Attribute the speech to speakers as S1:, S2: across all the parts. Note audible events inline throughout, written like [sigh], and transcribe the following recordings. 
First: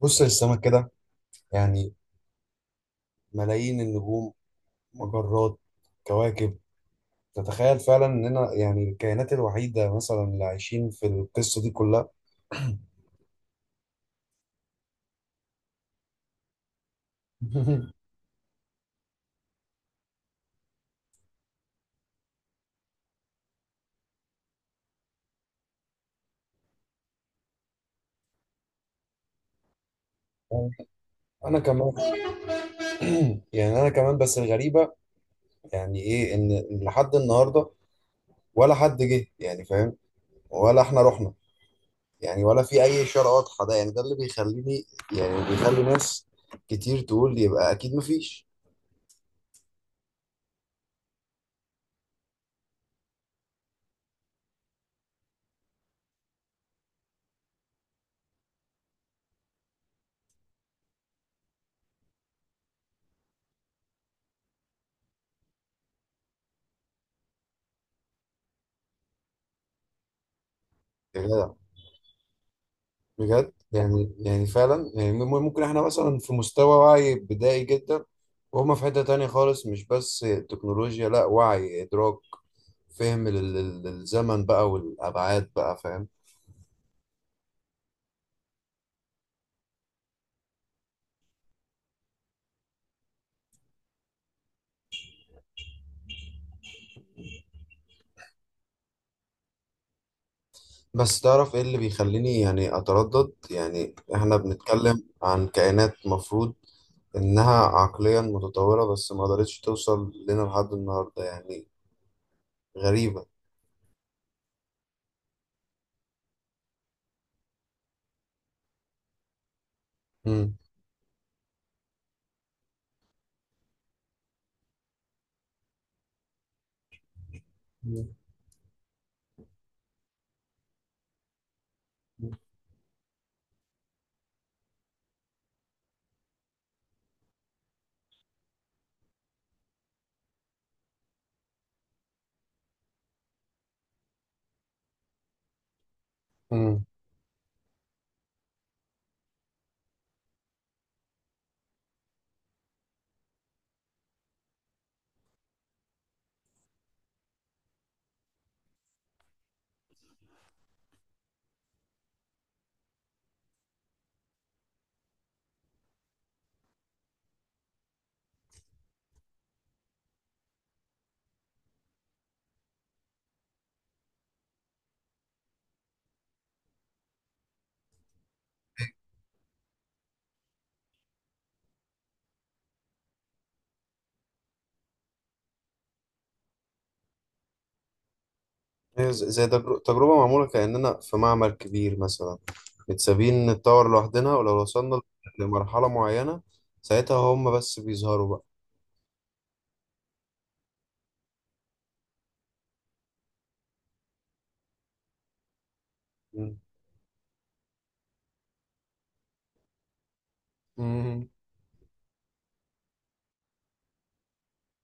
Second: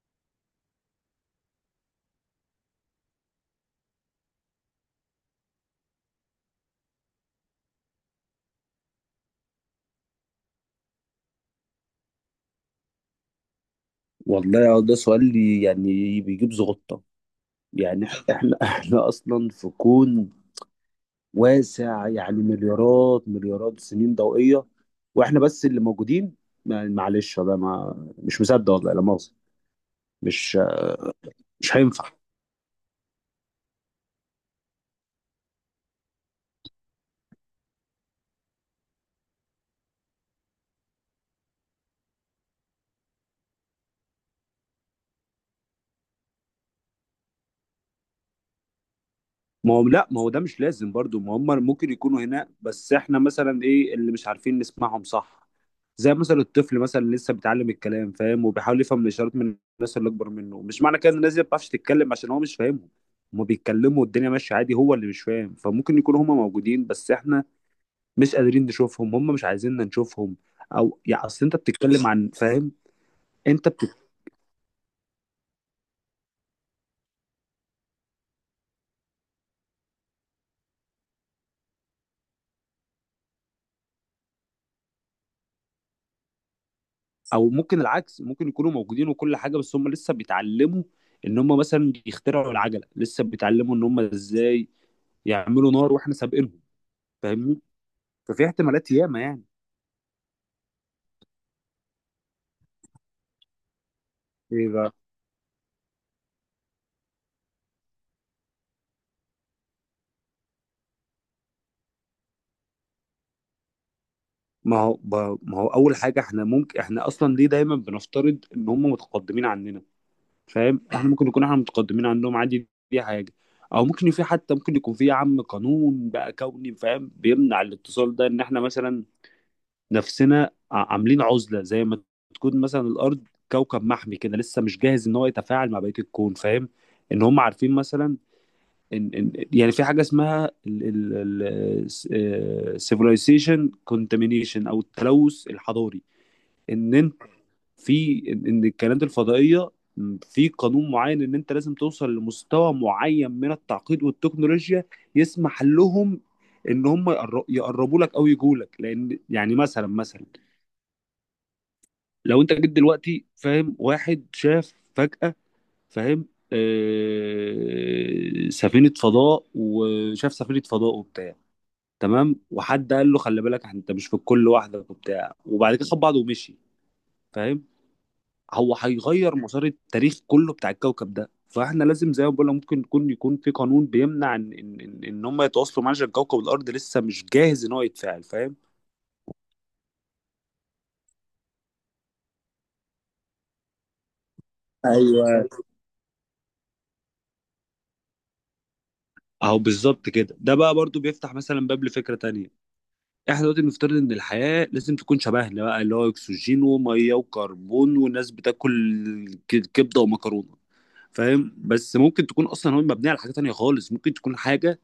S1: بص للسماء كده، يعني ملايين النجوم، مجرات، كواكب. تتخيل فعلا اننا يعني الكائنات الوحيدة مثلا اللي عايشين في القصة دي كلها؟
S2: والله ده سؤال يعني بيجيب زغطة.
S1: [laughs]
S2: يعني احنا [laughs] احنا اصلا في كون واسع، يعني مليارات مليارات السنين ضوئية، واحنا بس اللي موجودين. معلش، ده ما مش مصدق، والله لا مؤاخذة. مش
S1: انا
S2: مش
S1: كمان.
S2: هينفع.
S1: [clears throat] يعني انا كمان، بس الغريبة يعني ايه ان لحد النهاردة ولا حد جه، يعني فاهم، ولا احنا رحنا، يعني ولا في اي اشارة واضحة. ده يعني ده اللي بيخليني، يعني بيخلي ناس كتير تقول يبقى اكيد مفيش.
S2: ما هو لا، ما هو ده مش لازم برضو. ما هم ممكن يكونوا هنا، بس احنا مثلا ايه اللي مش عارفين نسمعهم؟ صح؟ زي مثلا الطفل مثلا لسه بيتعلم الكلام، فاهم، وبيحاول يفهم الاشارات من الناس اللي اكبر منه. مش معنى كده ان الناس دي ما بتعرفش تتكلم عشان هو مش فاهمهم. هما بيتكلموا والدنيا ماشيه عادي، هو اللي مش فاهم. فممكن يكونوا هما موجودين بس احنا مش قادرين نشوفهم، هما مش عايزيننا نشوفهم. او
S1: يا
S2: يعني اصل
S1: جدع
S2: انت بتتكلم عن فاهم.
S1: بجد،
S2: انت بت...
S1: يعني يعني فعلا يعني ممكن احنا مثلا في مستوى وعي بدائي جدا، وهم في حتة تانية خالص، مش بس تكنولوجيا، لا وعي، إدراك، فهم للزمن بقى والأبعاد، بقى فاهم.
S2: او ممكن العكس. ممكن يكونوا موجودين وكل حاجه، بس هما لسه بيتعلموا ان هما مثلا يخترعوا العجله، لسه بيتعلموا ان هما ازاي يعملوا نار واحنا سابقينهم. فاهمني؟ ففي احتمالات ياما.
S1: بس تعرف ايه اللي بيخليني يعني أتردد؟ يعني احنا
S2: يعني
S1: بنتكلم عن كائنات مفروض إنها عقليا متطورة، بس ما قدرتش توصل لنا لحد النهاردة. يعني غريبة.
S2: ما هو اول حاجه، احنا ممكن، احنا اصلا ليه دايما بنفترض ان هم متقدمين عننا؟
S1: مم.
S2: فاهم؟ احنا ممكن نكون احنا متقدمين عنهم عادي، دي حاجه. او ممكن في، حتى ممكن يكون في يا عم قانون بقى كوني، فاهم، بيمنع
S1: مم.
S2: الاتصال ده. ان احنا مثلا نفسنا عاملين عزله زي ما تكون مثلا الارض كوكب محمي كده، لسه مش جاهز ان هو يتفاعل مع بقيه الكون، فاهم. ان هم عارفين مثلا ان يعني في حاجه اسمها السيفلايزيشن كونتامينيشن او التلوث الحضاري.
S1: مم.
S2: ان انت، في ان إن الكائنات الفضائيه، في قانون معين ان انت لازم توصل لمستوى معين من التعقيد والتكنولوجيا يسمح لهم ان هم يقربوا لك او يجوا لك. لان يعني مثلا لو انت جيت دلوقتي، فاهم، واحد شاف فجأة، فاهم، آه سفينة فضاء، وشاف سفينة فضاء وبتاع، تمام، وحد قال له خلي بالك انت مش في الكل لوحدك وبتاع، وبعد كده خد بعضه ومشي، فاهم. هو هيغير مسار التاريخ كله بتاع الكوكب ده. فاحنا لازم، زي ما بقول لك، ممكن يكون في قانون بيمنع ان ان ان إن هم يتواصلوا معاه عشان كوكب الارض لسه مش جاهز ان هو يتفاعل، فاهم.
S1: هي زي تجربة معمولة، كأننا في معمل كبير مثلا، متسابين نتطور لوحدنا، ولو وصلنا
S2: ايوه.
S1: لمرحلة معينة ساعتها هم بس بيظهروا بقى.
S2: اهو بالظبط كده. ده بقى برضو بيفتح مثلا باب لفكره تانية. احنا دلوقتي بنفترض ان الحياه لازم تكون شبهنا بقى، اللي هو
S1: مم.
S2: اكسجين وميه وكربون، والناس بتاكل كبده ومكرونه،
S1: مم.
S2: فاهم. بس ممكن تكون اصلا هو مبنيه على حاجه تانية خالص، ممكن تكون حاجه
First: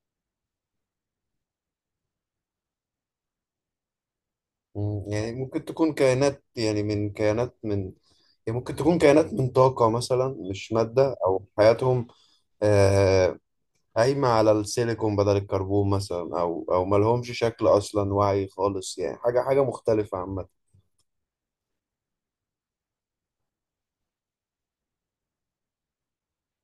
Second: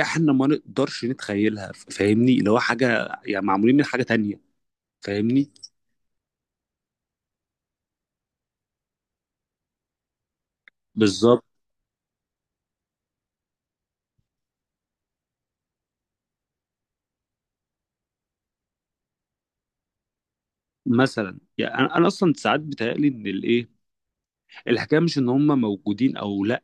S2: احنا ما نقدرش نتخيلها، فاهمني، اللي هو حاجه يعني معمولين من حاجه تانية.
S1: مم. يعني
S2: فاهمني؟
S1: ممكن تكون كائنات، يعني من كائنات من، يعني ممكن تكون كائنات من طاقة مثلا مش مادة،
S2: بالظبط.
S1: أو حياتهم آه، قايمة على السيليكون بدل الكربون مثلا، أو أو ملهمش شكل أصلا، وعي خالص، يعني حاجة حاجة مختلفة عامة.
S2: مثلا يعني انا اصلا ساعات بتهيألي ان الايه، الحكايه مش ان هم موجودين او لا،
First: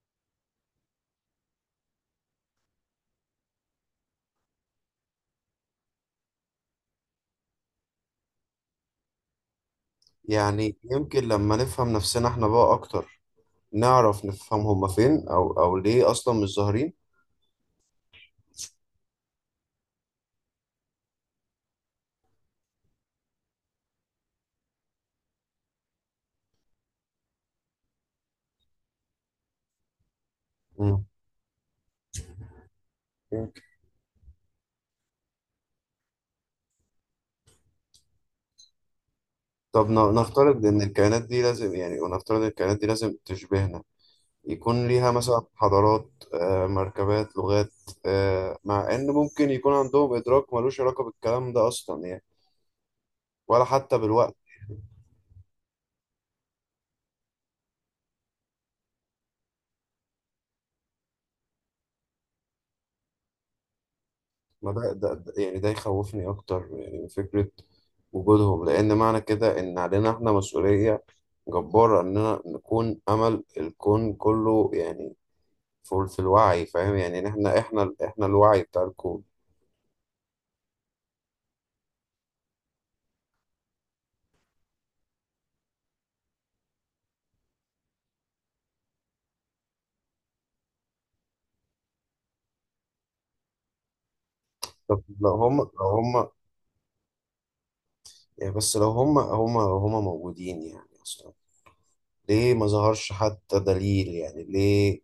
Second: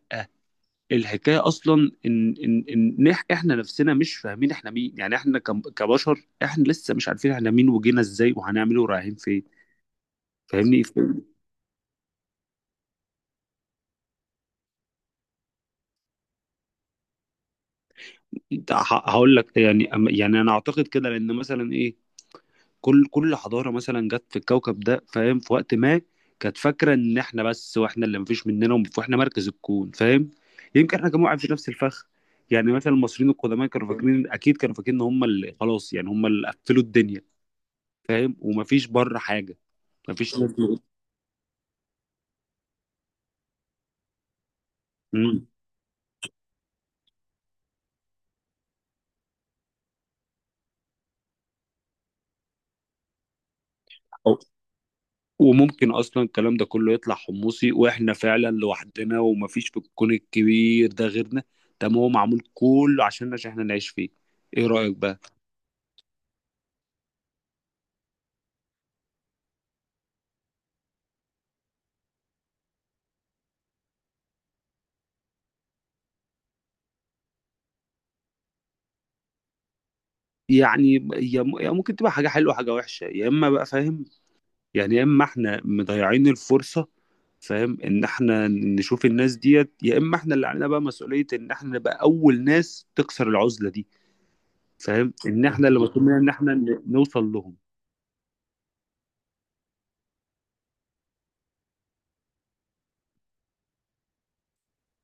S2: الحكايه اصلا احنا نفسنا مش فاهمين احنا مين. يعني احنا كبشر، احنا لسه مش عارفين احنا مين وجينا ازاي وهنعمله ورايحين فين.
S1: يعني
S2: فاهمني؟
S1: يمكن لما نفهم نفسنا احنا بقى أكتر نعرف نفهم هما فين، أو أو ليه أصلا مش ظاهرين.
S2: هقول لك يعني، يعني انا اعتقد كده لان مثلا ايه، كل حضاره مثلا جت في الكوكب ده، فاهم، في وقت ما كانت فاكره ان احنا بس، واحنا اللي مفيش مننا واحنا مركز الكون، فاهم. يمكن احنا كمان قاعدين في نفس الفخ. يعني مثلا المصريين
S1: مم.
S2: القدماء كانوا فاكرين، اكيد كانوا فاكرين ان هم اللي خلاص، يعني هم اللي قفلوا الدنيا، فاهم، ومفيش بره حاجه.
S1: طب
S2: مفيش ناس
S1: نفترض
S2: بيقول-
S1: إن الكائنات دي لازم، يعني ونفترض إن الكائنات دي لازم تشبهنا، يكون ليها مثلا
S2: مم.
S1: حضارات آه، مركبات، لغات آه، مع إن ممكن يكون عندهم إدراك ملوش علاقة بالكلام ده أصلا، يعني ولا حتى بالوقت.
S2: أو- وممكن اصلا الكلام ده كله يطلع حمصي، واحنا فعلا لوحدنا ومفيش في الكون الكبير ده غيرنا. ده ما هو معمول كله عشان احنا نعيش فيه. ايه
S1: ما ده,
S2: رايك
S1: ده
S2: بقى؟
S1: ده- يعني ده يخوفني أكتر يعني من فكرة وجودهم، لأن معنى كده إن علينا إحنا مسؤولية جبارة إننا نكون أمل الكون كله، يعني في في الوعي، فاهم يعني إن إحنا الوعي بتاع الكون.
S2: يعني هي ممكن تبقى حاجة حلوة، حاجة وحشة، يا إما بقى، فاهم، يعني يا إما إحنا مضيعين الفرصة، فاهم، إن إحنا نشوف الناس ديت، يا إما إحنا اللي علينا بقى مسؤولية إن إحنا نبقى أول ناس تكسر العزلة دي،
S1: طب
S2: فاهم،
S1: لو
S2: إن
S1: هم
S2: إحنا اللي
S1: لو
S2: مطلوب مننا
S1: هم
S2: إن إحنا نوصل لهم.
S1: يعني بس لو هم موجودين يعني اصلا، ليه ما ظهرش حتى دليل؟ يعني ليه؟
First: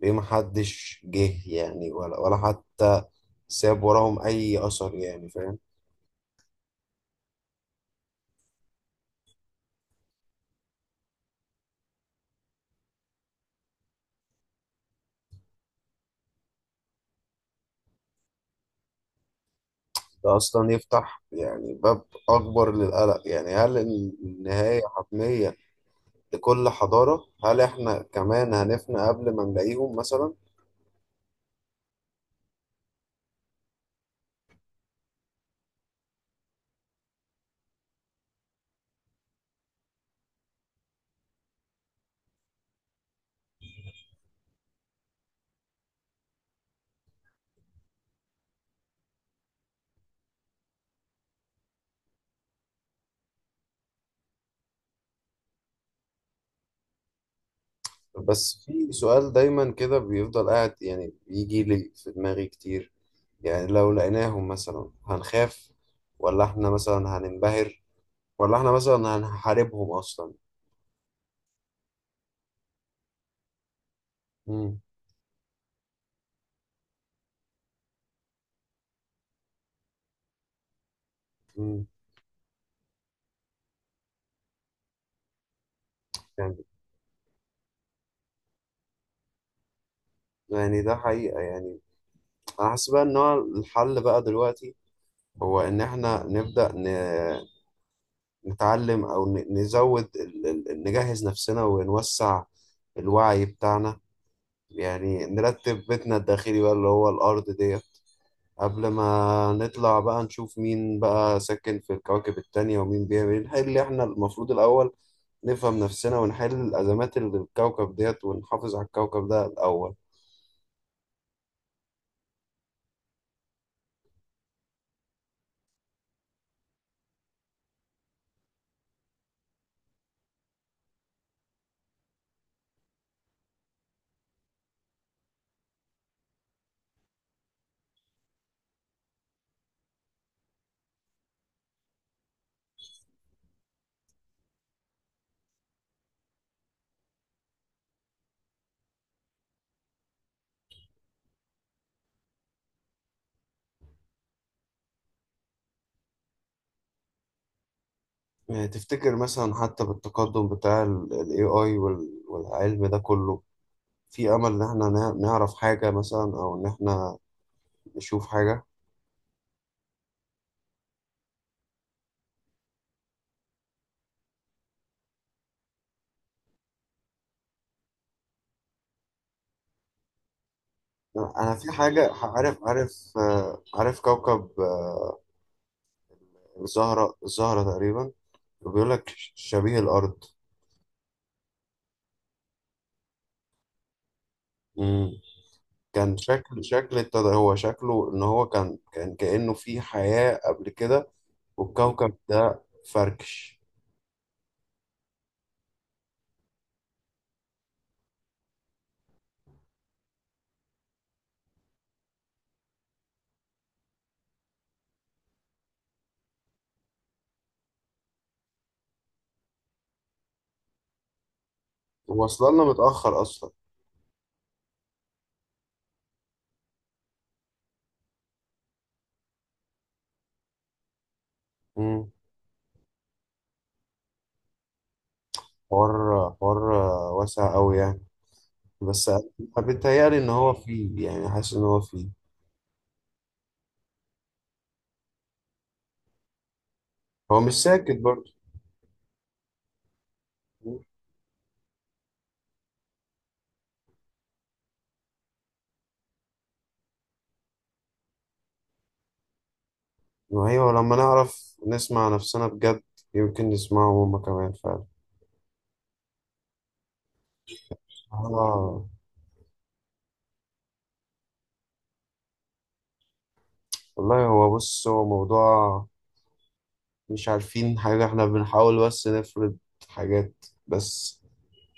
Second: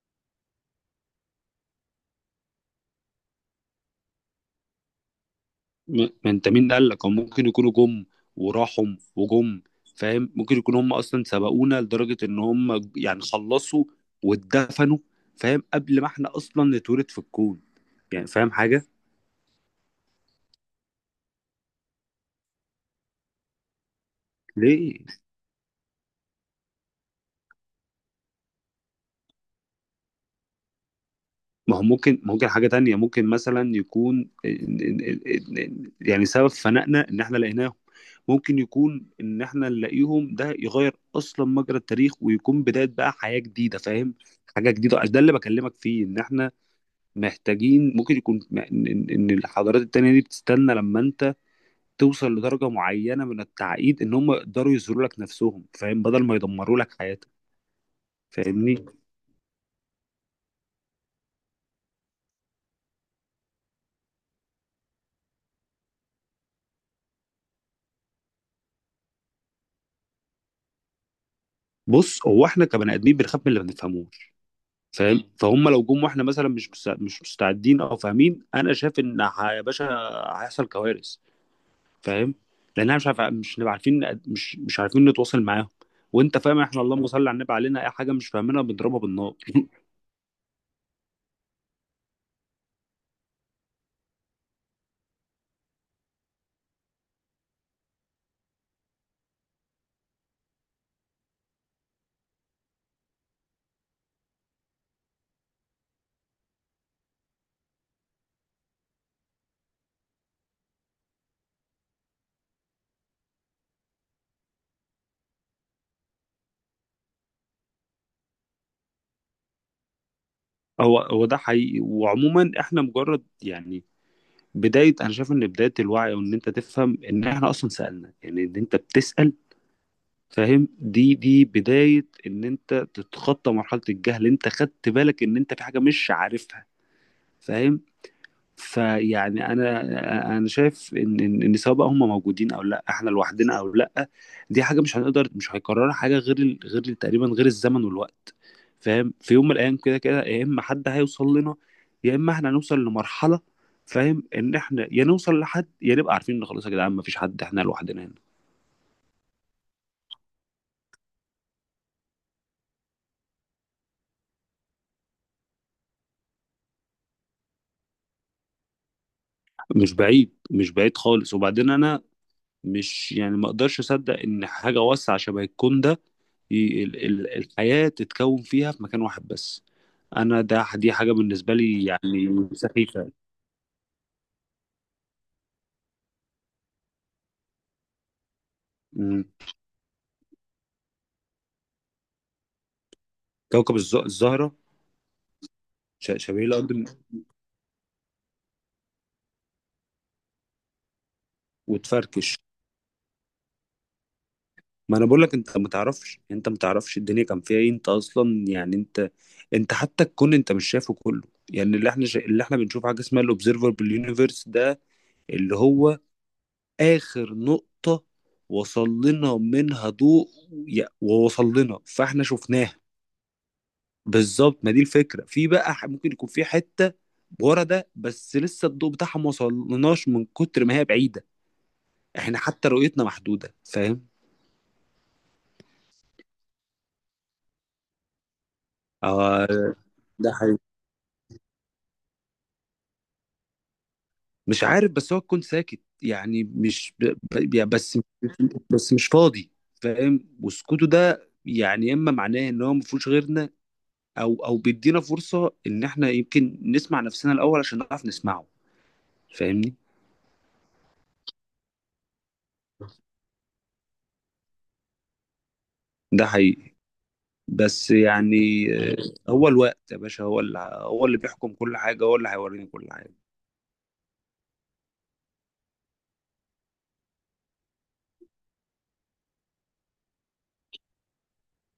S1: ليه ما حدش جه؟ يعني ولا ولا حتى ساب وراهم اي اثر، يعني فاهم.
S2: ما أنت مين قال لك، هم ممكن يكونوا جم وراحوا وجم، فاهم. ممكن يكونوا هم أصلا سبقونا لدرجة إن هم يعني خلصوا واتدفنوا، فاهم، قبل ما إحنا أصلا نتولد في الكون. يعني فاهم حاجة؟
S1: ده اصلا يفتح يعني باب اكبر للقلق. يعني هل النهاية
S2: ليه؟
S1: حتمية لكل حضارة؟ هل احنا كمان هنفنى قبل ما نلاقيهم مثلا؟
S2: ما هو ممكن، حاجة تانية. ممكن مثلا يكون يعني سبب فنائنا ان احنا لقيناهم. ممكن يكون ان احنا نلاقيهم ده يغير اصلا مجرى التاريخ ويكون بداية بقى حياة جديدة، فاهم، حاجة جديدة. ده اللي بكلمك فيه ان احنا محتاجين. ممكن يكون إن الحضارات التانية دي بتستنى لما انت توصل لدرجة معينة من التعقيد ان هم يقدروا يظهروا لك نفسهم، فاهم، بدل ما يدمروا لك حياتك.
S1: بس
S2: فاهمني؟
S1: في سؤال دايما كده بيفضل قاعد، يعني بيجي لي في دماغي كتير. يعني لو لقيناهم مثلا هنخاف، ولا احنا مثلا هننبهر، ولا احنا مثلا هنحاربهم اصلا؟
S2: بص، هو احنا كبني ادمين بنخاف من اللي ما بنفهموش،
S1: مم.
S2: فاهم. مم. فهم لو جم واحنا مثلا مش مستعدين او فاهمين، انا شايف ان يا باشا هيحصل كوارث،
S1: مم.
S2: فاهم، لان احنا مش نبقى عارفين، مش عارفين نتواصل معاهم. وانت
S1: يعني
S2: فاهم، احنا اللهم صل على النبي، علينا اي حاجه مش فاهمينها بنضربها بالنار. [laughs]
S1: يعني ده حقيقة، يعني انا حاسس بقى ان هو الحل بقى دلوقتي هو ان احنا نبدأ نتعلم، او نزود نجهز نفسنا ونوسع الوعي بتاعنا. يعني نرتب بيتنا الداخلي بقى اللي هو الارض ديت قبل ما نطلع بقى نشوف مين بقى ساكن في الكواكب التانية ومين بيعمل ايه. نحل احنا المفروض الأول، نفهم نفسنا ونحل الأزمات اللي في الكوكب ديت ونحافظ على الكوكب ده الأول.
S2: هو ده حقيقي. وعموما احنا مجرد يعني بدايه، انا شايف ان بدايه الوعي، وان انت تفهم ان احنا اصلا سالنا، يعني ان انت بتسال، فاهم، دي بدايه ان انت تتخطى مرحله الجهل. انت خدت بالك ان انت في حاجه مش عارفها، فاهم. فيعني انا شايف ان إن سواء بقى هم موجودين او لا، احنا لوحدنا او لا، دي حاجه مش هنقدر، مش هيكررها حاجه، غير تقريبا غير الزمن والوقت، فاهم. في يوم من الايام كده كده، يا اما حد هيوصل لنا، يا اما احنا هنوصل لمرحله، فاهم، ان احنا يا نوصل لحد يا نبقى عارفين ان خلاص يا جدعان مفيش حد، احنا لوحدنا هنا.
S1: يعني تفتكر مثلا حتى بالتقدم بتاع ال AI والعلم ده كله في أمل إن احنا نعرف حاجة مثلا، أو إن احنا نشوف حاجة؟
S2: مش بعيد، مش بعيد خالص. وبعدين انا مش يعني، ما اقدرش اصدق ان حاجه واسعه شبه الكون ده الحياه تتكون فيها في مكان واحد بس. انا ده، حاجه بالنسبه
S1: أنا في
S2: لي
S1: حاجة،
S2: يعني
S1: عارف
S2: سخيفه.
S1: آه، عارف كوكب آه، الزهرة تقريبا، بيقول لك
S2: مم.
S1: شبيه الأرض.
S2: كوكب الزهره.
S1: كان
S2: شبيه
S1: شكل
S2: الارض.
S1: شكل ابتدى هو شكله ان هو كان كأنه في حياة قبل كده، والكوكب
S2: وتفركش.
S1: ده فركش.
S2: ما انا بقول لك، انت ما تعرفش، انت ما تعرفش الدنيا كان فيها ايه. انت اصلا يعني انت حتى الكون انت مش شايفه كله. يعني اللي احنا بنشوف حاجه اسمها الاوبزرفبل يونيفرس ده، اللي هو آخر نقطة وصل لنا منها ضوء، ووصل لنا فاحنا
S1: وصل لنا
S2: شفناها.
S1: متأخر اصلا.
S2: بالظبط. ما دي الفكرة. في بقى ممكن يكون في حتة ورا ده بس لسه الضوء بتاعها ما وصلناش من كتر ما هي بعيدة.
S1: مم.
S2: احنا حتى رؤيتنا محدودة، فاهم.
S1: حوار، حوار واسع قوي يعني. بس
S2: آه،
S1: بيتهيألي ان
S2: ده
S1: هو
S2: حقيقي.
S1: فيه، يعني حاسس ان هو فيه.
S2: مش عارف بس هو كنت ساكت يعني مش ب...
S1: هو مش
S2: ب... يعني
S1: ساكت برضه.
S2: بس مش فاضي، فاهم. وسكوته ده يعني يا اما معناه ان هو ما فيهوش غيرنا، او بيدينا فرصه ان احنا يمكن نسمع نفسنا الاول عشان نعرف نسمعه، فاهمني.
S1: ما هي لما نعرف نسمع نفسنا بجد يمكن نسمعه هما كمان فعلا.
S2: ده حقيقي. بس يعني،
S1: آه
S2: آه، هو الوقت يا باشا، هو اللي بيحكم كل حاجه، هو اللي هيوريني كل حاجه.
S1: والله. هو بص هو موضوع مش عارفين حاجة، احنا بنحاول بس نفرض حاجات بس.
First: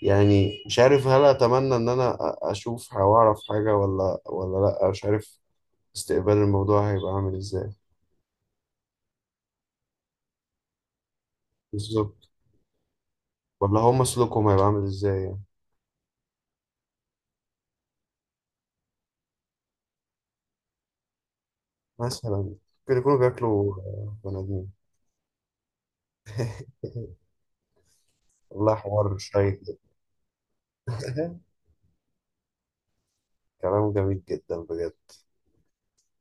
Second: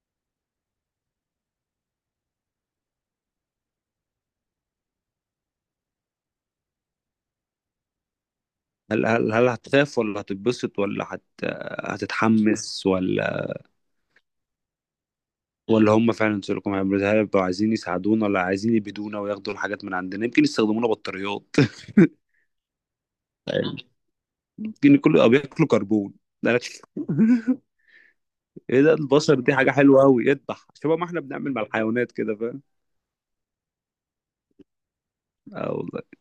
S1: يعني مش عارف هل اتمنى ان انا اشوف او اعرف حاجه، ولا ولا لا مش عارف استقبال الموضوع هيبقى عامل ازاي.
S2: هل هتخاف ولا هتتبسط ولا هت
S1: بالظبط.
S2: هتتحمس
S1: ولا هم سلوكهم هيبقى عامل ازاي يعني؟
S2: ولا هم فعلا سيليكون؟ هل هيبقوا عايزين يساعدونا ولا عايزين يبيدونا وياخدوا الحاجات من عندنا؟ يمكن يستخدمونا بطاريات.
S1: مثلا
S2: [laughs]
S1: ممكن يكونوا بياكلوا آه، بني ادمين.
S2: يمكن كله بياكلوا كربون. [laughs] ده أنا-
S1: والله
S2: ايه ده،
S1: حوار
S2: البشر دي
S1: شيق
S2: حاجة
S1: جدا.
S2: حلوة أوي، اذبح شبه ما احنا بنعمل
S1: [laughs]
S2: مع الحيوانات كده، فاهم.
S1: كلام جميل جدا بجد.
S2: اه، والله.